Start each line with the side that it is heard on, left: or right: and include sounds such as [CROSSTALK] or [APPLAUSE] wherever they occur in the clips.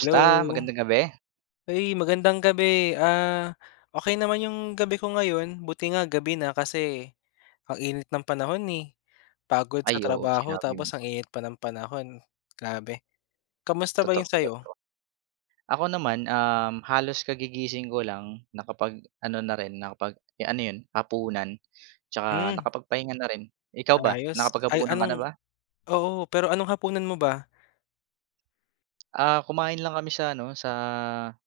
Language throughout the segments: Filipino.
left: Hello!
right: Magandang gabi.
left: Ay magandang gabi, ah, okey naman 'yung gabi ko ngayon. Buti nga gabi na kasi ang init ng panahon eh, pagod sa
right: Ay oo
left: trabaho
right: sinabi mo.
left: tapos ang init pa ng panahon, grabe. Kamusta ba
right: Totoo,
left: 'yung sa'yo?
right: totoo. Ako naman, um, halos kagigising ko lang, nakapag ano na rin nakapag eh ano yun, hapunan 'tsaka
left: Hmm.
right: nakapagpahinga na rin. Ikaw ba
left: Ayos, ay
right: nakapaghapunan ka na
left: anong
right: ba?
left: oo pero anong hapunan mo ba?
right: Ah kumain lang kami sa ano sa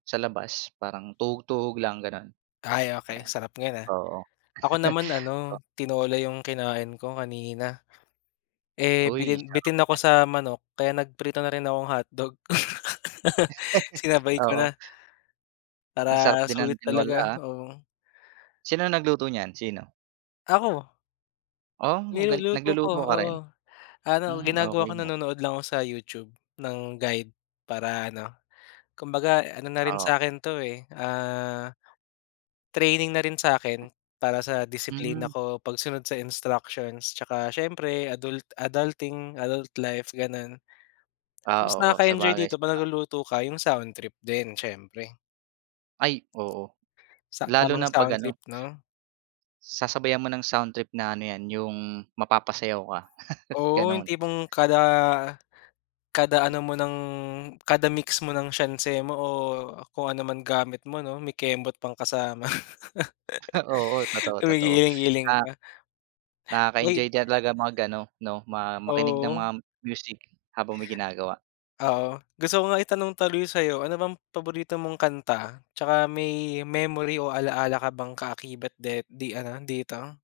right: sa labas, parang tuhog-tuhog lang gano'n.
left: Ay okey,
right: Ayan,
left: sarap niyan ah.
right: oo.
left: Ako naman
right: [LAUGHS]
left: ano, tinola 'yung kinain ko kanina. Eh
right: Uy
left: bitin
right: sarap
left: bitin ako
right: niyan.
left: sa manok kaya nagprito na rin ako ng hotdog. [LAUGHS]
right: [LAUGHS]
left: Sinabay ko
right: Oo.
left: na.
right: Ang sarap
left: Para
right: din
left: sulit
right: ng
left: talaga,
right: tinola ah.
left: oo.
right: Sino nagluto niyan, sino?
left: Ako.
right: Oh ang gali
left: Niluluto ko,
right: nagluluto ka
left: oo.
right: rin?
left: Ano
right: Hmm,
left: ginagawa ko
right: okey ah.
left: nanonood lang ako sa YouTube ng guide para ano, kumbaga ano na rin
right: Oo.
left: sa'kin to eh, ah, training na rin sa 'kin para sa disiplina
right: Hmm.
left: ko, pagsunod sa instructions, 'tsaka siyempre adult adulting, adult life gano'n.
right: Ah,
left: Tapos
right: oo
left: nakaka-enjoy
right: sabagay,
left: dito 'pag
right: saba
left: nagluluto ka 'yung soundtrip din siyempre.
right: Ay oo,
left: Sa
right: lalo
left: tamang
right: na
left: sound
right: pag-ano
left: trip 'no.
right: sasabayan mo ng soundtrip na ano 'yan, 'yung mapapasayaw ka. [LAUGHS]
left: Oo 'yung
right: Ganun.
left: tipong kada kada ano mo ng kada mix mo ng sianse mo, o kung ano man gamit mo 'no may kembot pang kasama.
right: Ah oo,
left: [LAUGHS]
right: totoo, totoo,
left: Gumigiling-giling
right: ah
left: ka. Uy!
right: Nakaka-enjoy din talaga mag-ano 'no, ma makinig ng
left: 0o.
right: mga music habang may ginagawa.
left: Oo, gusto ko nga itanong tuloy sa'yo, ano bang paborito mong kanta, 'tsaka may memory o ala-ala ka bang kaakibat de di ano dito?